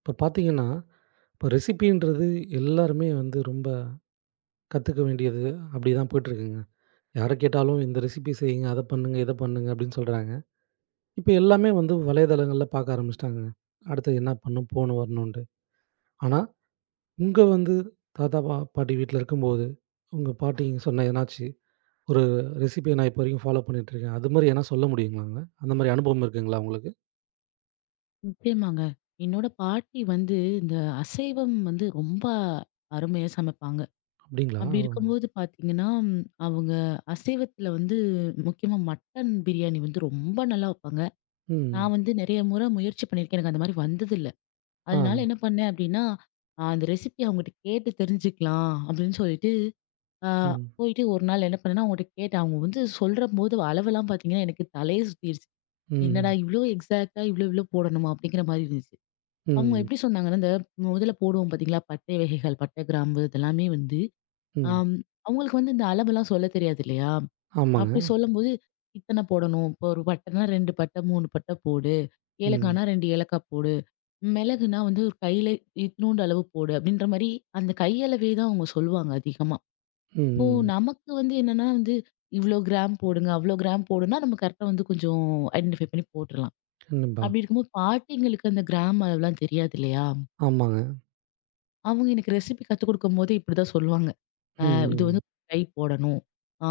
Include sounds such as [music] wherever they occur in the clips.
இப்போ பார்த்தீங்கன்னா, இப்போ ரெசிபின்றது எல்லாருமே வந்து ரொம்ப கத்துக்க வேண்டியது அப்படி தான் போயிட்டுருக்குங்க. யார கேட்டாலும் இந்த ரெசிபி செய்யுங்க, அத பண்ணுங்க, இத பண்ணுங்க அப்படின்னு சொல்றாங்க. இப்ப எல்லாமே வந்து வலைதளங்கள்ல பார்க்க ஆரம்பிச்சுட்டாங்கங்க. அடுத்தது என்ன பண்ணும், போணும், வரணுன்ட்டு. ஆனா, உங்க வந்து தாத்தா, பாட்டி வீட்ல இருக்கும்போது, உங்க பாட்டிங்க சொன்ன எதனாச்சு, ஒரு ரெசிபிய நான் இப்போ வரைக்கும் ஃபாலோ பண்ணிட்டுருக்கேன். அது மாரி எதனா சொல்ல முடியுங்களாங்க? அந்த மாரி அனுபவம் இருக்குங்களா உங்களுக்கு? நிச்சயமாங்க. என்னோட பாட்டி வந்து இந்த அசைவம் வந்து ரொம்ப அருமையா சமைப்பாங்க. அப்படிங்களா? அப்படி ஓ! இருக்கும்போது பார்த்தீங்கன்னா, அவங்க அசைவத்தில வந்து முக்கியமா மட்டன் பிரியாணி வந்து ரொம்ப நல்லா வைப்பாங்க. ம். நான் வந்து நெறைய முறை முயற்சி பண்ணியிருக்கேன். எனக்கு அந்த மாரி வந்ததில்ல. ஆ. அதனால என்ன பண்ணேன் அப்படின்னா, அந்த ரெசிபி அவங்ககிட்ட கேட்டு தெரிஞ்சுக்கலாம் அப்படின்னு சொல்லிட்டு, அ ம். போயிட்டு ஒரு நாள் என்ன பண்ணேன்னா, அவங்ககிட்ட கேட்டேன். அவங்க வந்து சொல்றபோது அளவெல்லாம் பார்த்தீங்கன்னா, எனக்கு தலையே சுத்திருச்சு. என்னடா ம். இவ்ளோ எக்ஸாக்ட்டா இவ்ளோ இவ்ளோ போடணுமா? அப்படிங்கிற மாரி இருந்துச்சு. அவங்க ம். எப்படி சொன்னாங்கன்னா, இந்த முதல்ல போடுவோம் பார்த்தீங்களா? பட்டை வகைகள், பட்டை, கிராம்பு இதெல்லாமே வந்து ம். ஆம் அவங்களுக்கு வந்து இந்த அளவெல்லாம் சொல்லத் தெரியாது இல்லையா? அப்படி ஆமாங்க. சொல்லும்போது, இத்தனை போடணும். இப்போ ஒரு பட்டைன்னா 2 பட்டை, 3 பட்டை போடு. ம். ஏலக்காய்னா 2 ஏலக்காய் போடு. மிளகுனா வந்து ஒரு கையில இத்துணூண்டு அளவு போடு. அப்படின்ற மாரி அந்த கையளவே தான் அவங்க சொல்லுவாங்க அதிகமா. ம், அப்போ ம். நமக்கு வந்து என்னன்னா வந்து, இவ்வளோ கிராம் போடுங்க, அவ்வளோ கிராம் போடுன்னா நம்ம கரெக்ட்டா வந்து கொஞ்சம் ஐடென்டிஃபை பண்ணி போட்டுறலாம். கண்டிப்பா. அப்படி இருக்கும்போது பாட்டிங்களுக்கு அந்த கிராம் அளவுலாம் தெரியாது இல்லையா? ஆமாங்க. அவங்க எனக்கு ரெசிபி கத்துக் குடுக்கும்போது இப்படிதான் சொல்லுவாங்க. ம், இது ம். வந்து ஒரு கை போடணும். ஆ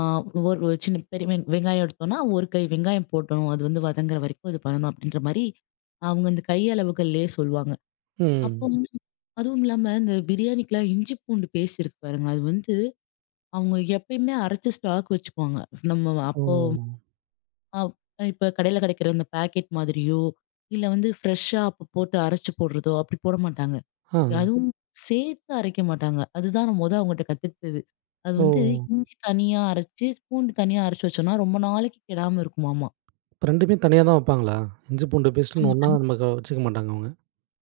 ஒரு ஒரு சின்ன பெரிய வெங்காயம் எடுத்தோம்னா, ஒரு கை வெங்காயம் போடணும். அது வந்து வதங்குற வரைக்கும் இது பண்ணணும் அப்படின்ற மாரி, அவங்க இந்த கை அளவுகள்லயே சொல்லுவாங்க. அப்போ ம். வந்து அதுவும் இல்லாம இந்த பிரியாணிக்குலாம் இஞ்சி பூண்டு பேஸ்ட் இருக்கு பாருங்க. அது வந்து அவங்க எப்பயுமே அரைச்சு ஸ்டாக் வச்சுக்குவாங்க. நம்ம ஓ! அப்போ அப் இப்ப கடையில கிடைக்கிற அந்த பாக்கெட் மாதிரியோ, இல்ல வந்து ஃப்ரெஷ்ஷா அப்ப போட்டு அரைச்சு போடுறதோ அப்படி போட மாட்டாங்க. ஆ. அதுவும் சேர்த்து அரைக்க மாட்டாங்க. அதுதான் நான் மொத அவங்கட்ட கத்துக்கிட்டது. அது ஓ! வந்து இஞ்சி தனியா அரைச்சு, பூண்டு தனியா அரைச்சு வச்சோம்னா, ரொம்ப நாளைக்கு கெடாம இருக்குமாமா. இப்ப 2மே தனியா தான் வப்பாங்களா? இஞ்சி பூண்டு பேஸ்ட்டுன்னு ஆமா. ஒண்ணா தனி நமக்கு வச்சுக்க மாட்டாங்க அவங்க.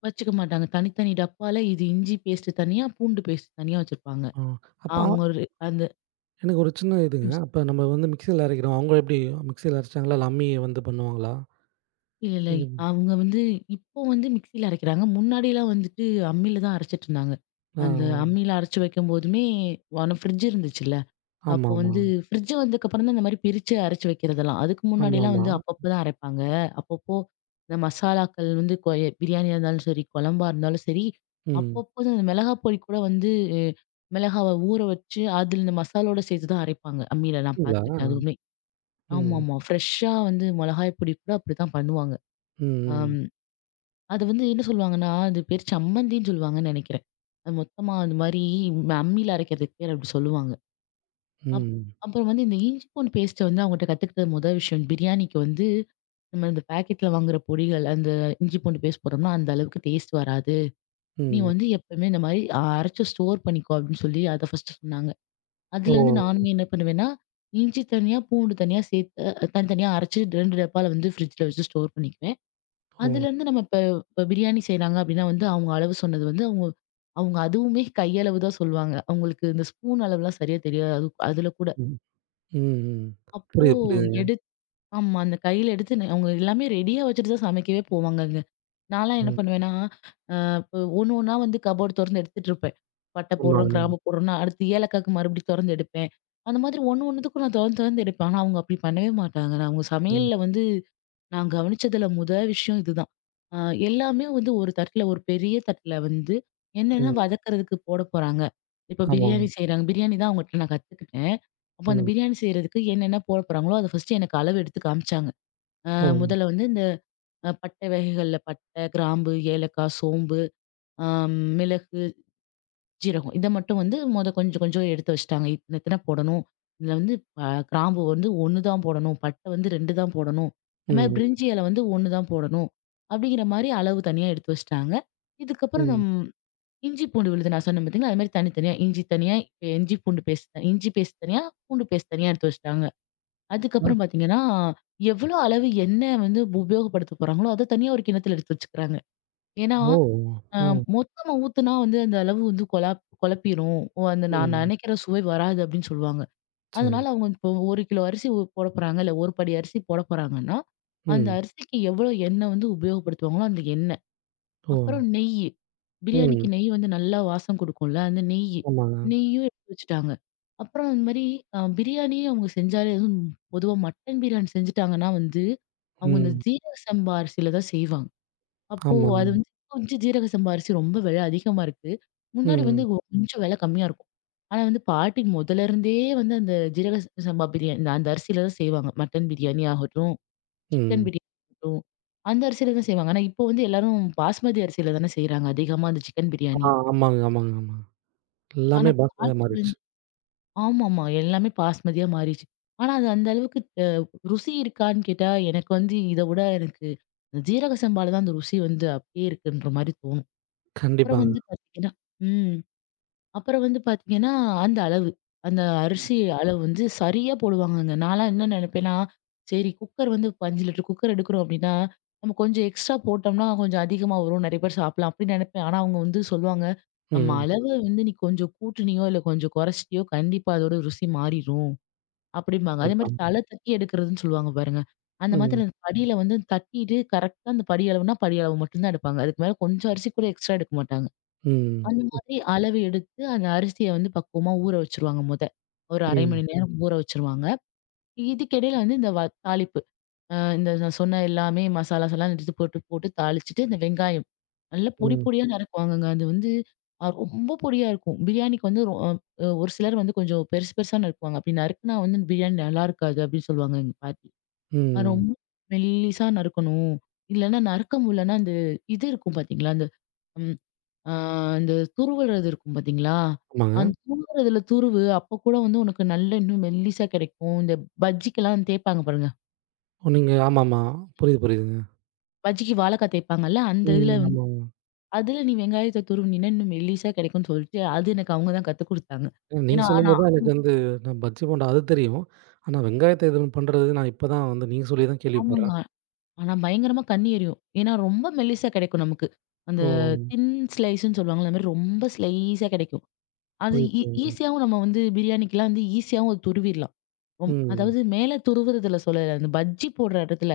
வச்சுக்க மாட்டாங்க. தனித்தனி டப்பால இது இஞ்சி பேஸ்ட் தனியா, பூண்டு பேஸ்ட் தனியா வச்சிருப்பாங்க. ஆ. அப்ப அ அவங்க ஒரு அந்த எனக்கு ஒரு சின்ன ம். இதுங்க. அப்ப நம்ம வந்து மிக்ஸில அரைக்கிறோம். அவங்க எப்படி மிக்ஸில அரைச்சாங்களா? இல்ல அம்மிய வந்து பண்ணுவாங்களா? இல்ல, இல்ல. ம். அவங்க வந்து இப்போ வந்து மிக்ஸில அரைக்கிறாங்க. முன்னாடிலாம் வந்துட்டு அம்மில தான் அரைச்சுட்டு இருந்தாங்க. அந்த ஆ. அம்மில அரைச்சு வைக்கும்போதுமே, ஃப்ரிட்ஜ் இருந்துச்சுல்ல. அப்போ ஆமாமா. வந்து ஃப்ரிட்ஜ் வந்ததுக்கப்புறம் தான் இந்த மாதிரி பிரிச்சு அரைச்சு வைக்கிறதெல்லாம். அதுக்கு முன்னாடிலாம் ஆமாமா. வந்து அப்பப்பதான் அரைப்பாங்க. அப்பப்போ இந்த மசாலாக்கள் வந்து பிரியாணியா இருந்தாலும் சரி, குழம்பா இருந்தாலும் சரி, ம். அப்பப்போ அந்த மிளகாய் பொடி கூட வந்து அ மிளகாவ ஊற வச்சு, அதில இந்த மசாலோட சேர்த்து தான் அரைப்பாங்க. அம்மில நான் அப்படிங்களா? பார்த்துருக்கேன். அதுவுமே. ம். ஆமாமா. ஃப்ரெஷ்ஷா வந்து மிளகாய் பொடி கூட அப்படித்தான் பண்ணுவாங்க. ம். அம் அது வந்து என்ன சொல்லுவாங்கன்னா, அது பேர் சம்மந்தின்னு சொல்லுவாங்கன்னு நினைக்கிறேன். அது மொத்தமா அந்த மாரி அம்மில அரைக்கிறதுக்கு பேர் அப்படி சொல்லுவாங்க. அப் ம். அப்புறம் வந்து இந்த இஞ்சி பூண்டு பேஸ்ட்ட வந்து அவங்கட்ட கத்துக்கிட்ட முதல் விஷயம். பிரியாணிக்கு வந்து நம்ம இந்த பாக்கெட்ல வாங்குற பொடிகள், அந்த இஞ்சி பூண்டு பேஸ்ட் போட்டோம்னா, அந்த அளவுக்கு டேஸ்ட் வராது. நீ ம். வந்து எப்பவுமே இந்த மாரி அரைச்சு ஸ்டோர் பண்ணிக்கோ அப்படின்னு சொல்லி அத ஃபர்ஸ்ட்டு சொன்னாங்க. ஓ! அதுலேருந்து நானுமே என்ன பண்ணுவேன்னா, இஞ்சி தனியா, பூண்டு தனியா சேர்த்து தனித்தனியா அரைச்சு 2 டப்பால வந்து ஃப்ரிட்ஜ்ல வச்சு ஸ்டோர் பண்ணிக்குவேன். ஓ! அதுலேருந்து நம்ம இப்ப இப்ப பிரியாணி செய்றாங்க அப்படின்னா வந்து அவங்க அளவு சொன்னது வந்து அவங்க அவங்க அதுவுமே கையளவு தான் சொல்லுவாங்க. அவங்களுக்கு இந்த ஸ்பூன் அளவுலாம் சரியா தெரியாது. அது அதுல கூட. ம். ம். அப்போ புரியுது, புரியுதுங்க. எடு ஆமா. அந்த கையில எடுத்து அவங்க எல்லாமே ரெடியா வச்சுட்டு தான் சமைக்கவே போவாங்கங்க. நான்லாம் என்ன ம். பண்ணுவேன்னா, அ இப்ப ஒண்ணு ஒண்ணா வந்து கபோர்டு தொறந்து எடுத்துட்டு இருப்பேன். பட்டை போடுறோம், ஆமாங்க. கிராம்பு போடுறோம்னா, அடுத்து ஏலக்காய்க்கு மறுபடியும் தொறந்து எடுப்பேன். அந்த மாதிரி ஒண்ணு ஒண்ணுத்துக்கும் நான் தொறந்து தொறந்து எடுப்பேன். ஆனா, அவங்க அப்படி பண்ணவே மாட்டாங்க. நான் அவங்க ம். சமையல்ல வந்து நான் கவனிச்சதுல முத விஷயம் இதுதான். அ எல்லாமே வந்து ஒரு தட்டுல ஒரு பெரிய தட்டுல வந்து என்னென்ன ம். வதக்குறதுக்கு போட போறாங்க. இப்ப ஆமாங்க. பிரியாணி செய்றாங்க. பிரியாணி தான் அவங்கட்ட நான் கத்துக்கிட்டேன். அப்ப அந்த ம். பிரியாணி செய்றதுக்கு என்னென்ன போட போறாங்களோ, அத ஃபர்ஸ்ட்டு எனக்கு அளவு எடுத்து காமிச்சாங்க. அ ஓ! முதல்ல வந்து இந்த பட்டை வகைகள்ல பட்டை, கிராம்பு, ஏலக்காய், சோம்பு, மிளகு, ஜீரகம் இத மட்டும் வந்து மொத கொஞ்சம் கொஞ்சம் எடுத்து வச்சுட்டாங்க. இத்தன இத்தன போடணும். இதுல வந்து கிராம்பு வந்து 1 தான் போடணும். பட்டை வந்து 2 தான் போடணும். அது மாரி ம். பிரிஞ்சி இலை வந்து 1 தான் போடணும். அப்படிங்கிற மாரி அளவு தனியா எடுத்து வச்சுட்டாங்க. இதுக்கப்புறம் ம். இஞ்சி பூண்டு விழுது நான் சொன்னேன் பார்த்தீங்களா? அது மாரி தனித்தனியா இஞ்சி தனியா, இஞ்சி பூண்டு பேஸ்ட் இஞ்சி பேஸ்ட் தனியா, பூண்டு பேஸ்ட் தனியா எடுத்து வச்சுட்டாங்க. அ அதுக்கப்புறம் பார்த்தீங்கன்னா, எவ்வளோ அளவு எண்ணெய் வந்து உபயோகப்படுத்த போறாங்களோ, அத தனியா ஒரு கிண்ணத்துல எடுத்து வச்சுக்கிறாங்க. ஏன்னா, ஓ! அ ஆ. மொத்தமா ஊத்துனா வந்து அந்த அளவு வந்து கொழப்பிரும். ஓ அந்த நான் ம். நெனைக்கிற சுவை வராது அப்படின்னு சொல்லுவாங்க. சரி. அதனால அவங்க இப்போ 1 கிலோ அரிசி போட போறாங்க, இல்ல 1 படி அரிசி போட போறாங்கன்னா, அந்த ம். அரிசிக்கு எவ்வளோ எண்ணெய் வந்து உபயோகப்படுத்துவாங்களோ, அந்த எண்ணெய் ஓ! அப்புறம் நெய்யி. பிரியாணிக்கு ம். நெய் வந்து நல்லா வாசம் குடுக்கும்ல. அந்த நெய்யி. ஆமாங்க. நெய்யும் எடுத்து வச்சுட்டாங்க. அப்புறம் அந்த மாரி பிரியாணியே அவங்க செஞ்சாலே அதுவும் பொதுவா மட்டன் பிரியாணி செஞ்சுட்டாங்கன்னா வந்து, அவங்க இந்த ம். ஜீரக சம்பா அரிசியில தான் செய்வாங்க. அப்போ ஆமாங்க. அது வந்து கொஞ்சம் ஜீரக சம்பா அரிசி ரொம்ப விலை அதிகமா இருக்கு. முன்னாடி ம். வந்து கொஞ்சம் விலை கம்மியா இருக்கும். ஆனா வந்து பாட்டி முதல்ல இருந்தே வந்து அந்த ஜீரக சம்பா பிரியாணி அந்த அரிசியில தான் செய்வாங்க. மட்டன் பிரியாணி ஆகட்டும். சிக்கன் ம். பிரியாணி ஆகட்டும், அந்த அரிசியில தான் செய்வாங்க. ஆனா இப்போ வந்து எல்லாரும் பாஸ்மதி அரிசியில தானே செய்றாங்க அதிகமா அந்த சிக்கன் பிரியாணி. ஆமாங்க, ஆமாங்க, ஆமாங்க. ஆனா எல்லாமே பாஸ்மதியா பாட்டி மாறிடுச்சு. வந்து ஆமாமா. எல்லாமே பாஸ்மதியா மாறிருச்சு. ஆனா அது அந்த அளவுக்கு ருசி இருக்கான்னு கேட்டா, எனக்கு வந்து இத விட எனக்கு ஜீரக சம்பால தான் அந்த ருசி வந்து அப்படியே இருக்குன்ற மாரி தோணும். அப்புறம் கண்டிப்பாங்க. வந்து பார்த்தீங்கன்னா ம். அப்புறம் வந்து பாத்தீங்கன்னா, அந்த அளவு. அந்த அரிசி அளவு வந்து சரியா போடுவாங்கங்க. நான்லாம் என்ன நெனப்பேன்னா, சரி குக்கர் வந்து இப்ப 5 லிட்டர் குக்கர் எடுக்கிறோம் அப்டின்னா, நம்ம கொஞ்சம் எக்ஸ்ட்ரா போட்டோம்னா, கொஞ்சம் அதிகமா வரும். நெறைய பேர் சாப்பிடலாம் அப்டின்னு நெனப்பேன். ஆனா அவங்க வந்து சொல்லுவாங்க, "நம்ம ம். அளவு வந்து நீ கொஞ்சம் கூட்டுனியோ, இல்ல கொஞ்சம் கொறச்சிட்டியோ, கண்டிப்பா அதோட ருசி மாறிரும்." அப்டிம்பாங்க. அதே கண்டிப்பா. மாரி தல தட்டி எடுக்கிறதுன்னு சொல்லுவாங்க பாருங்க. அந்த ம். மாதிரி அந்த படியில வந்து தட்டிட்டு கரெக்ட்டா அந்த படி அளவுனா, படி அளவு மட்டும் தான் எடுப்பாங்க. அதுக்கு மேல கொஞ்சம் அரிசி கூட எக்ஸ்ட்ரா எடுக்க மாட்டாங்க. ம். அந்த மாதிரி அளவு எடுத்து அந்த அரிசிய வந்து பக்குவமா ஊற வச்சுருவாங்க மொத. ஒரு 1/2 ம். மணி நேரம் ம். ஊற வச்சுருவாங்க. இதுக்கிடையில வந்து இந்த தாளிப்பு. இந்த நான் சொன்ன எல்லாமே மசாலாஸ்லாம் எடுத்து போட்டு போட்டு தாளிச்சுட்டு, இந்த வெங்காயம் நல்லா பொடி ம். பொடியா நறுக்குவாங்கங்க. அது வந்து ரொம்ப பொடியா இருக்கும். பிரியாணிக்கு வந்து ரொ அ ஒரு சிலர் வந்து கொஞ்சம் பெருசு பெருசா நறுக்குவாங்க. அப்படி நறுக்குனா வந்து பிரியாணி நல்லா இருக்காது அப்படின்னு சொல்லுவாங்க எங்க பாட்டி. ம். ரொம்ப மெல்லிசா நறுக்கணும். இல்லன்னா நறுக்க முடியலன்னா, அந்த இது இருக்கும் பார்த்தீங்களா? அந்த ம் ஆ அந்த துருவுறது இருக்கும் பார்த்தீங்களா? ஆமாங்க. அந்த துருவுறதுல துருவு, அப்ப கூட வந்து உனக்கு நல்ல இன்னும் மெல்லிசா கிடைக்கும். இந்த பஜ்ஜிக்கெல்லாம் தேய்ப்பாங்க பாருங்க. நீங்க ஆமாமா. புரியுது, புரியுதுங்க. பஜ்ஜிக்கு வாழைக்காய் தேய்ப்பாங்கல்ல, அந்த இதுல ம். வந்து ஆமாங்க. அதுல நீ வெங்காயத்த துருவுனீன்னா இன்னும் மெல்லிசா கிடைக்கும்னு சொல்லிட்டு, அது எனக்கு அவங்க தான் கத்துக் குடுத்தாங்க. ம். நீங்க ஏன்னா ஆனா சொல்லும்போது தான் எனக்கு வந்து நான் பஜ்ஜி போண்டா அது தெரியும். ஆனா வெங்காயத்த இது பண்றது நான் இப்ப தான் வந்து நீங்க சொல்லி தான் ஆமாங்க. கேள்விப்படுறேன். ஆனா பயங்கரமா கண்ணு எரியும். ஏன்னா ரொம்ப மெல்லிசா கிடைக்கும் நமக்கு. அந்த ஓ! தின் ஸ்லைஸ்ன்னு சொல்லுவாங்கல்ல, அந்த மாரி ரொம்ப ஸ்லைஸா கிடைக்கும். அது புரியுது, புரியுதுங்க. ஈஸியாவும் நம்ம வந்து பிரியாணிக்கெல்லாம் வந்து ஈஸியாவும் அது துருவிடலாம். ம், அதாவது மேல துருவுறதுல சொல்லல. அந்த பஜ்ஜி போடுற இடத்துல,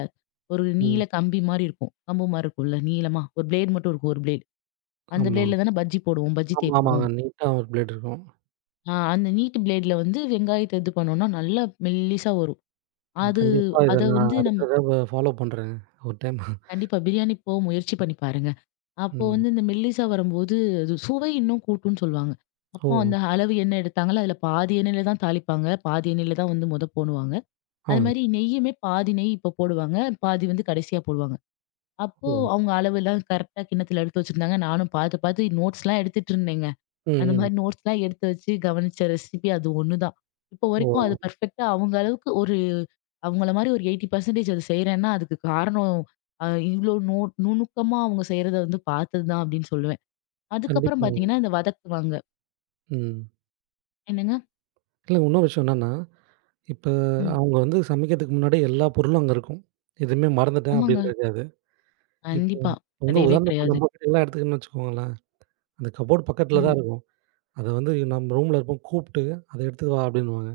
ஒரு நீள ம். கம்பி மாரி இருக்கும். கம்பு மாரி இருக்கும்ல நீளமா. ஒரு பிளேடு மட்டும் இருக்கும். ஒரு பிளேடு. அந்த ஆமா. பிளேடுல தானே பஜ்ஜி போடுவோம். பஜ்ஜி ஆமா, ஆமாங்க. தேய்ப்போம். நீட்டா ஒரு பிளேட் இருக்கும். அந்த நீட்டு பிளேடுல வந்து வெங்காயத்த இது பண்ணோம்னா, நல்லா மெல்லிசா வரும். ம், அது கண்டிப்பா இத அத நான் வந்து அடுத்த நம்ம தடவ ஃபாலோ பண்றேங்க. ஒரு டைம் கண்டிப்பா பிரியாணி போக முயற்சி பண்ணி பாருங்க. அப்போ ம். வந்து இந்த மெல்லிசா வரும்போது, அது சுவை இன்னும் கூட்டும்ன்னு சொல்லுவாங்க. அப்போ ஓ! அந்த அளவு எண்ணெய் எடுத்தாங்களோ, அதுல பாதி எண்ணெயில தான் தாளிப்பாங்க. பாதி எண்ணெயில தான் வந்து மொத போடுவாங்க. ஆ. அது மாரி நெய்யுமே பாதி நெய் இப்ப போடுவாங்க. பாதி வந்து கடைசியா போடுவாங்க. அப்போ ஓ! அவங்க அளவெல்லாம் கரெக்ட்டா கிண்ணத்துல எடுத்து வச்சிருந்தாங்க. நானும் பாத்து, பாத்து நோட்ஸ்லாம் எடுத்துட்டு இருந்தேங்க. ம், அந்த ம். மாரி நோட்ஸ்லாம் எடுத்து வச்சு கவனிச்ச ரெசிபி அது ஒண்ணு தான். இப்போ ஓ! வரைக்கும் அது பெர்ஃபெக்ட்டா அவங்க அளவுக்கு ஒரு அவங்கள மாரி ஒரு 80% அது செய்றேன்னா, அதுக்கு காரணம் இவ்ளோ நுணுக்கமா அவங்க செய்றத வந்து பாத்தது தான் அப்படின்னு சொல்லுவேன். அதுக்கப்புறம் கண்டிப்பாங்க. பாத்தீங்கன்னா, இந்த வதக்குவாங்க. ம். என்னங்க? இல்ல இன்னொரு விஷயம் என்னன்னா, இப்ப ம். அவங்க வந்து சமைக்கிறதுக்கு முன்னாடி எல்லா பொருளும் அங்க இருக்கும். எதுவுமே மறந்துட்டேன் ஆமாங்க. அப்படின்னு இருக்காது. இப்போ கண்டிப்பா. இப்போ வந்து கிடையவே உதாரணத்துக்கு கிடையாது. நம்ம கிட்ட எல்லாம் எடுத்துக்கணும்னு வச்சுக்கோங்களேன். அந்த கபோர்ட் பக்கத்தில ம். தான் இருக்கும். அத வந்து நம்ம ரூம்ல இருப்போம். கூப்பிட்டு அத எடுத்துட்டு வா அப்டின்னுவாங்க.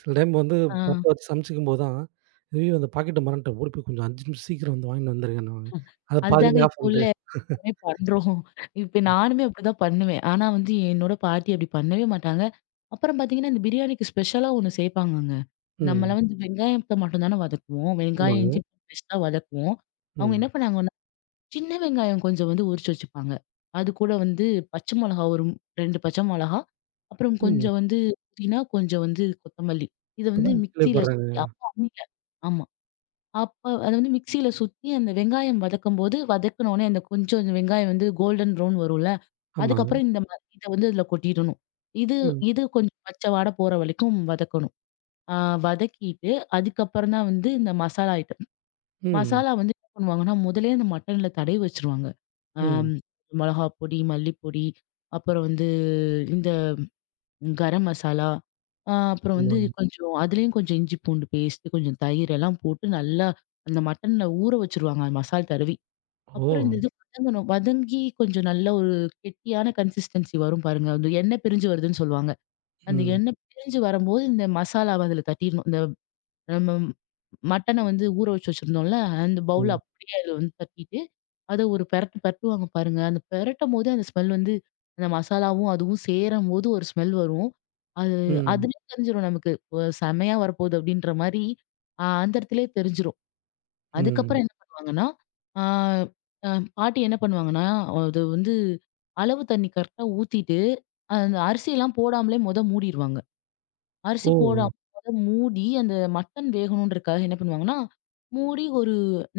சில டைம் வந்து ஆ. பத்த வச்சு சமைச்சுக்கும்போது தான், ஐயயோ! அந்த பாக்கெட்ட மறந்துட்டேன். ஓடி போய் கொஞ்சம் 5 நிமிஷம் சீக்கிரம் வந்து வாங்கிட்டு வந்துருங்கன்னுவாங்க. அத அதுதாங்க பாதியிலே ஆஃப் இப்போ உள்ள பண்ட்டு எல்லாருமே பண்றோம். இப்ப நானுமே அப்படிதான் பண்ணுவேன். ஆனா வந்து என்னோட பாட்டி அப்படி பண்ணவே மாட்டாங்க. அப்புறம் பார்த்தீங்கன்னா, இந்த பிரியாணிக்கு ஸ்பெஷலா ஒண்ணு சேர்ப்பாங்கங்க. ம். நம்மலாம் வந்து வெங்காயத்த மட்டும் தானே வதக்குவோம். வெங்காயம், ஆமாங்க. இஞ்சி பூண்டு பேஸ்ட் தான் வதக்குவோம். அவங்க ம். என்ன பண்ணாங்கன்னா, சின்ன வெங்காயம் கொஞ்சம் வந்து உரிச்சு வச்சுப்பாங்க. அது கூட வந்து பச்சை மொளகா ஒரு 2 பச்சை மொளகா, அப்புறம் ம். கொஞ்சம் வந்து புதினா, கொஞ்சம் வந்து கொத்தமல்லி. இத வந்து இப்பதான் மிக்ஸியில சுத்தி கேள்விப்படுறேங்க. அப்ப அம்மில. ஆமா. அப்ப அத வந்து மிக்ஸியில சுத்தி அந்த வெங்காயம் வதக்கும்போது, வதக்குன உடனே அந்த கொஞ்சம் அந்த வெங்காயம் வந்து கோல்டன் ப்ரவுன் வரும்ல. ஆமாங்க. அதுக்கப்புறம் இந்த இத வந்து இதுல கொட்டிடணும். இது ம். இது கொஞ்சம் பச்சை வாட போற வரைக்கும் வதக்கணும். ஆ வதக்கிட்டு, அதுக்கப்புறம் தான் வந்து இந்த மசாலா ஐட்டம். ம். மசாலா வந்து என்ன பண்ணுவாங்கன்னா, முதலே அந்த மட்டன்ல தடவி வச்சுருவாங்க. ஆ ம். மிளகா பொடி, மல்லி பொடி, அப்புறம் வந்து இந்த கரம் மசாலா. அப்புறம் வந்து ஆமாங்க. கொஞ்சம் அதுலயும் கொஞ்சம் இஞ்சி பூண்டு பேஸ்ட்டு, கொஞ்சம் தயிர் எல்லாம் போட்டு நல்லா அந்த மட்டன்ல ஊற வச்சுருவாங்க மசால் தடவி. ஓ! அப்புறம் இந்த இது வதங்கணும். வதங்கி கொஞ்சம் நல்ல ஒரு கெட்டியான கன்சிஸ்டன்சி வரும் பாருங்க. அந்த எண்ணெய் பிரிஞ்சு வருதுன்னு சொல்லுவாங்க. அந்த ம். எண்ணெய் பிரிஞ்சு வரும்போது இந்த மசாலாவ அதுல தட்டிடணும். இந்த நம்ம மட்டன வந்து ஊற வச்சு வச்சிருந்தோம்ல, அந்த பவுல் ம். அப்படியே அதுல வந்து தட்டிட்டு, அத ஒரு பெரட்டு பெரட்டுவாங்க பாருங்க. அந்த பெரட்டும்போதே அந்த ஸ்மெல் வந்து அந்த மசாலாவும் அதுவும் சேரும்போது ஒரு ஸ்மெல் வரும். அது ம். அதுலயே தெரிஞ்சிரும் நமக்கு, "ஓ! செமையா வரப்போகுது" அப்படின்ற மாரி அந்த இடத்துலயே தெரிஞ்சிரும். ம். அதுக்கப்புறம் என்ன பண்ணுவாங்கன்னா, ஆ அ பாட்டி என்ன பண்ணுவாங்கன்னா, அது வந்து அளவு தண்ணி கரெக்ட்டா ஊத்திட்டு, அந்த அரிசிலாம் போடாமலே மொத மூடிருவாங்க. அரிசி ஓ! போடாம மொத மூடி அந்த மட்டன் வேகணுன்றதுக்காக என்ன பண்ணுவாங்கன்னா, மூடி ஒரு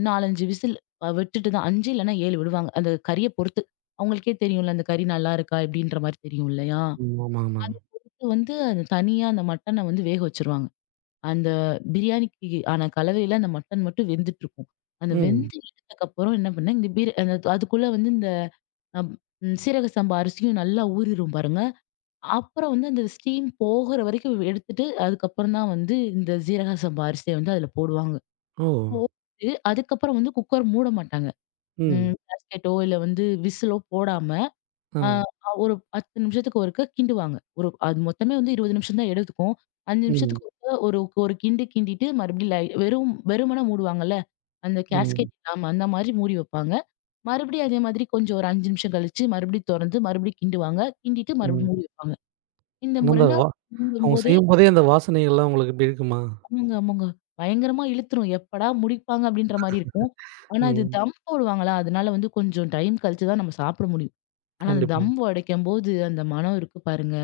4, 5 விசில் விட்டுட்டு தான் 5 இல்லன்னா 7 விடுவாங்க. அந்த கறிய பொறுத்து. அவங்களுக்கே தெரியும்ல அந்த கறி நல்லா இருக்கா? எப்படின்ற மாரி தெரியும் இல்லையா? ம். ஆமா, அத ஆமாங்க. பொறுத்து வந்து அது தனியா அந்த மட்டன வந்து வேக வச்சுருவாங்க. அந்த பிரியாணிக்கு ஆன கலவையில அந்த மட்டன் மட்டும் வெந்துட்டு இருக்கும். அந்த ம். வெந்து எடுத்ததுக்கப்புறம் என்ன பண்ணேன், இந்த பீர அந்த அதுக்குள்ள வந்து இந்த அம் ம் சீரக சம்பா அரிசியும் நல்லா ஊறிரும் பாருங்க. அப்புறம் வந்து அந்த ஸ்டீம் போகுற வரைக்கும் எடுத்துட்டு, அதுக்கப்புறம் தான் வந்து இந்த சீரக சம்பா அரிசிய வந்து அதில போடுவாங்க. ஓ! இது அதுக்கப்புறம் வந்து குக்கர் மூட மாட்டாங்க. ம். ம் காஸ்கெட்டோ இல்ல வந்து விசிலோ போடாம, ஆ. அ ஒரு 10 நிமிஷத்துக்கு ஒருக்கா கிண்டுவாங்க. ஒரு அது மொத்தமே வந்து 20 நிமிஷம் தான் எடுத்துக்கும். 5 ம். நிமிஷத்துக்கு ஒருக்கா ஒரு ஒரு கிண்டு கிண்டிட்டு மறுபடியும் வெறும் வெறுமனே மூடுவாங்கல்ல. அந்த ம். கேஸ்கெட் இல்லாம அந்த மாரி மூடி வைப்பாங்க. மறுபடியும் அதே மாதிரி கொஞ்சம் ஒரு 5 நிமிஷம் கழிச்சு மறுபடியும் தொறந்து மறுபடியும் கிண்டுவாங்க. கிண்டிட்டு ம். மறுபடியும் மூடி வைப்பாங்க. இந்த ஆனா அந்த வா 2வது அவங்க போதே செய்யும்போதே அந்த வாசனைகள்லாம் உங்களுக்கு எப்படி இருக்குமா? ஆமாங்க, ஆமாங்க. பயங்கரமா இழுத்துரும். எப்படா முடிப்பாங்க அப்படின்ற மாரி இருக்கும். ஆனா இது ம். தம் போடுவாங்களா, அதனால வந்து கொஞ்சம் டைம் கழிச்சு தான் நம்ம சாப்பிட முடியும். ஆனா அந்த கண்டிப்பா. தம் உடைக்கும்போது அந்த மணம் இருக்கு பாருங்க.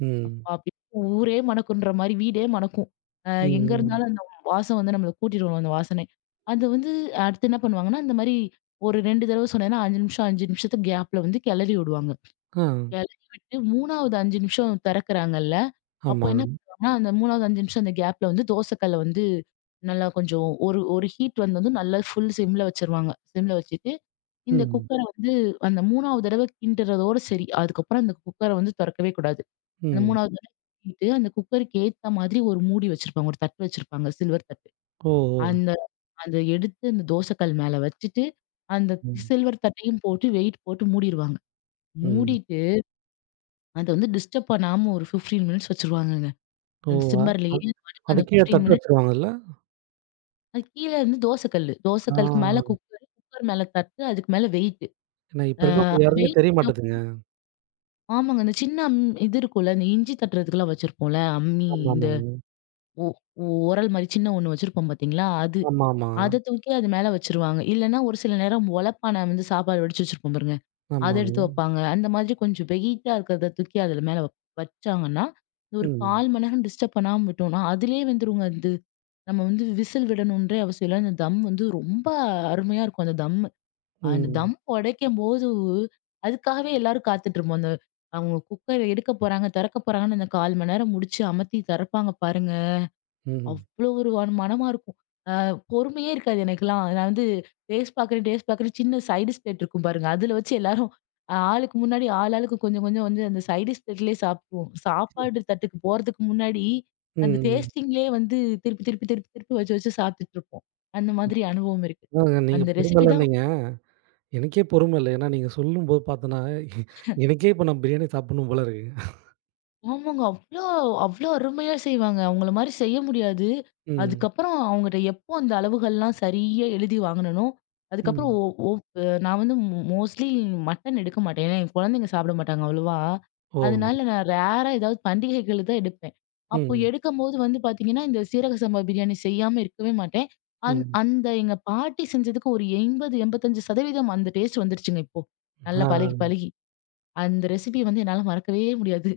ம். அப்பா! அப்படி ஊரே மணக்குன்ற மாரி வீடே மணக்கும். அ ம். எங்க ம். இருந்தாலும் அந்த வாசம் வந்து நம்மள கூட்டிட்டு வரும் அந்த வாசனை. அது வந்து அடுத்து என்ன பண்ணுவாங்கன்னா, இந்த மாரி ஒரு 2 தடவ சொன்னேன்னா 5 நிமிஷம் 5 நிமிஷத்து கேப்ல வந்து கிளறி விடுவாங்க. ஆ. கெளறி விட்டு 3வது 5 நிமிஷம் தெறக்குறாங்கல்ல. அப்போ ஆமா. என்ன பண்ணுவாங்கன்னா, அந்த 3வது 5 நிமிஷம் அந்த கேப்ல வந்து தோசக்கல்ல வந்து நல்லா கொஞ்சம் ஒரு ஒரு ஹீட் வந்ததும் நல்லா ஃபுல் சிம்ல வச்சுருவாங்க. சிம்ல வச்சுட்டு, இந்த ம். குக்கர வந்து அந்த 3வது தடவ கிண்டுறதோட சரி. அதுக்கப்புறம் அந்த குக்கர வந்து தொறக்கவே கூடாது. அந்த ம். 3வது தடவ கிண்டிட்டு, அந்த குக்கருக்கு ஏத்த மாதிரி ஒரு மூடி வச்சிருப்பாங்க. ஒரு தட்டு வச்சிருப்பாங்க. சில்வர் தட்டு. ஓ! ஓ! அந்த அத எடுத்து அந்த தோசக்கல் மேல வச்சுட்டு, அந்த ம். சில்வர் தட்டையும் போட்டு வெயிட் போட்டு மூடிருவாங்க. ம். மூடிட்டு அது வந்து டிஸ்டர்ப் பண்ணாம ஒரு 15 மினிட்ஸ் வச்சுருவாங்கங்க. ஓ! அந்த அ சிம்மர்லயே அத் அது பாட்டுக்கு அது அந்த கீழ 15 தட்டு மினிட்ஸ் வச்சுருவாங்கல்ல? அது கீழ இருந்து தோசை கல்லு. தோசை ஆ. கல்லுக்கு மேல குக்கர், குக்கர் மேல தட்டு, அதுக்கு மேல வெயிட்டு. ஏன்னா இப்ப ஆ இருக்கவங்க யாருக்குமே வெயிட் தெரிய மாட்டேதுங்க. ஆமாங்க. அந்த சின்ன இது இருக்கும்ல, இந்த இஞ்சி தட்டுறதுக்குலாம் வச்சிருப்போம்ல, அம்மி இந்த ஆமாமாங்க. ஒ ஒரல் மாரி சின்ன ஒண்ணு வச்சிருப்போம் பார்த்தீங்களா? அது. ஆமாமா. அத தூக்கி அது மேல வச்சுருவாங்க. இல்லன்னா ஒரு சில நேரம் ஒலப்பான வந்து சாப்பாடு வடிச்சு வச்சிருப்போம் பாருங்க. அத ஆமா. எடுத்து வப்பாங்க. அந்த மாதிரி கொஞ்சம் வெயிட்டா இருக்கிறத தூக்கி அதுல மேல வச்சாங்கன்னா, இந்த ஒரு ம். 1/4 மணி நேரம் டிஸ்டர்ப் பண்ணாம விட்டோம்னா, அதிலேயே வெந்துருங்க அது. நம்ம வந்து விசில் விடணுன்றே அவசியம் இல்ல. அந்த தம் வந்து ரொம்ப அருமையா இருக்கும் அந்த தம்மு. அந்த ம். தம் உடைக்கும்போது, அதுக்காகவே எல்லாரும் காத்துட்டு இருப்போம். அந்த அவங்க குக்கர் எடுக்க போறாங்க, திறக்க போறாங்கன்னு அந்த 1/4 மணி நேரம் முடிச்சு அமத்தி திறப்பாங்க பாருங்க. ம். அவ்ளோ ஒரு அன் மனமா இருக்கும். அ பொறுமையே இருக்காது எனக்கெல்லாம். நான் வந்து டேஸ்ட் பார்க்குறேன், டேஸ்ட் பார்க்குறேன் சின்ன சைட் ஸ்ப்ளேட் இருக்கும் பாருங்க. அதில வச்சு எல்லாரும் ஆளுக்கு முன்னாடி ஆள் ஆளுக்கு கொஞ்சம் கொஞ்சம் வந்து அந்த சைட் ஸ்ப்ளேட்லயே சாப்பிடுவோம். சாப்பாடு தட்டுக்கு போறதுக்கு முன்னாடி அந்த ம். டேஸ்டிங்லயே வந்து திருப்பி திருப்பி திருப்பி திருப்பி வச்சு வச்சு சாப்பிட்டுட்டு இருப்போம். அந்த மாதிரி அனுபவம் இருக்கு. அதாங்க நீங்க அந்த ரெசிபி தான் பொறுமைலன்னீங்க. எனக்கே பொறுமை இல்ல. ஏன்னா நீங்க சொல்லும்போது பார்த்தோன்னா, எனக்கே இப்ப நான் பிரியாணி சாப்பிடணும் போல இருக்கு. ஆமாங்க. அவ்ளோ அவ்ளோ அருமையா செய்வாங்க. அவங்கள மாரி செய்ய முடியாது. ம். அதுக்கப்புறம் அவங்கட்ட எப்போ அந்த அளவுகள்லாம் சரியா எழுதி வாங்குனனோ, அதுக்கப்புறம் ம். ஒ ஒ அ நான் வந்து மோஸ்ட்லி மட்டன் எடுக்க மாட்டேன். ஏன்னா, என் குழந்தைங்க சாப்பிட மாட்டாங்க அவ்வளவா. ஓ! அதனால நான் ரேரா ஏதாவது பண்டிகைகள் தான் எடுப்பேன். அப்போ ம். எடுக்கும்போது வந்து பார்த்தீங்கன்னா, இந்த சீரக சம்பா பிரியாணி செய்யாம இருக்கவே மாட்டேன். ம். அந்த எங்க பாட்டி செஞ்சதுக்கு ஒரு 80, 85% அந்த டேஸ்ட் வந்துருச்சுங்க இப்போ. நல்லா பழகி, ஆ, பழகி. அந்த ரெசிபி வந்து என்னால மறக்கவே முடியாது.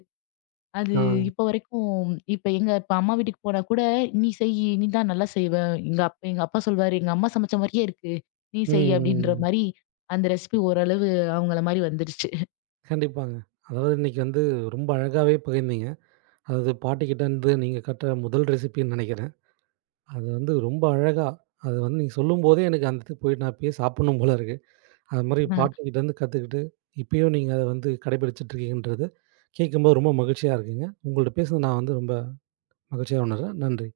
அது ஆ. இப்ப வரைக்கும் இப்ப எங்க இப்ப அம்மா வீட்டுக்கு போனா கூட, "நீ செய்யி. நீ தான் நல்லா செய்வ." எங்க எங்க அப்பா சொல்வாரு, "எங்க அம்மா சமைச்ச மாரியே இருக்கு. நீ ம், செய்." அப்படின்ற ம். மாரி அந்த ரெசிபி ஓரளவு அவங்கள மாரி வந்துருச்சு. கண்டிப்பாங்க. அதாவது இன்னைக்கு வந்து ரொம்ப அழகாவே பகிர்ந்தீங்க. அதாவது பாட்டிக்கிட்டேருந்து நீங்க கற்ற முதல் ரெசிபின்னு நெனைக்கிறேன். அது வந்து ரொம்ப அழகா, அது வந்து நீங்க சொல்லும்போதே எனக்கு அந்த இடத்துக்கு போய் நான் இப்பயே சாப்பிடணும் போல இருக்கு. அது மாரி [laughs] பாட்டிக்கிட்டேருந்து கத்துக்கிட்டு, இப்பயும் நீங்க அத வந்து கடைபிடிச்சுட்டு இருக்கீங்கன்றது கேட்கும்போது ரொம்ப மகிழ்ச்சியா இருக்குங்க. உங்கள்ட்ட பேசுனது நான் வந்து ரொம்ப மகிழ்ச்சியா உணர்றேன். நன்றி.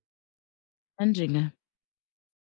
நன்றிங்க.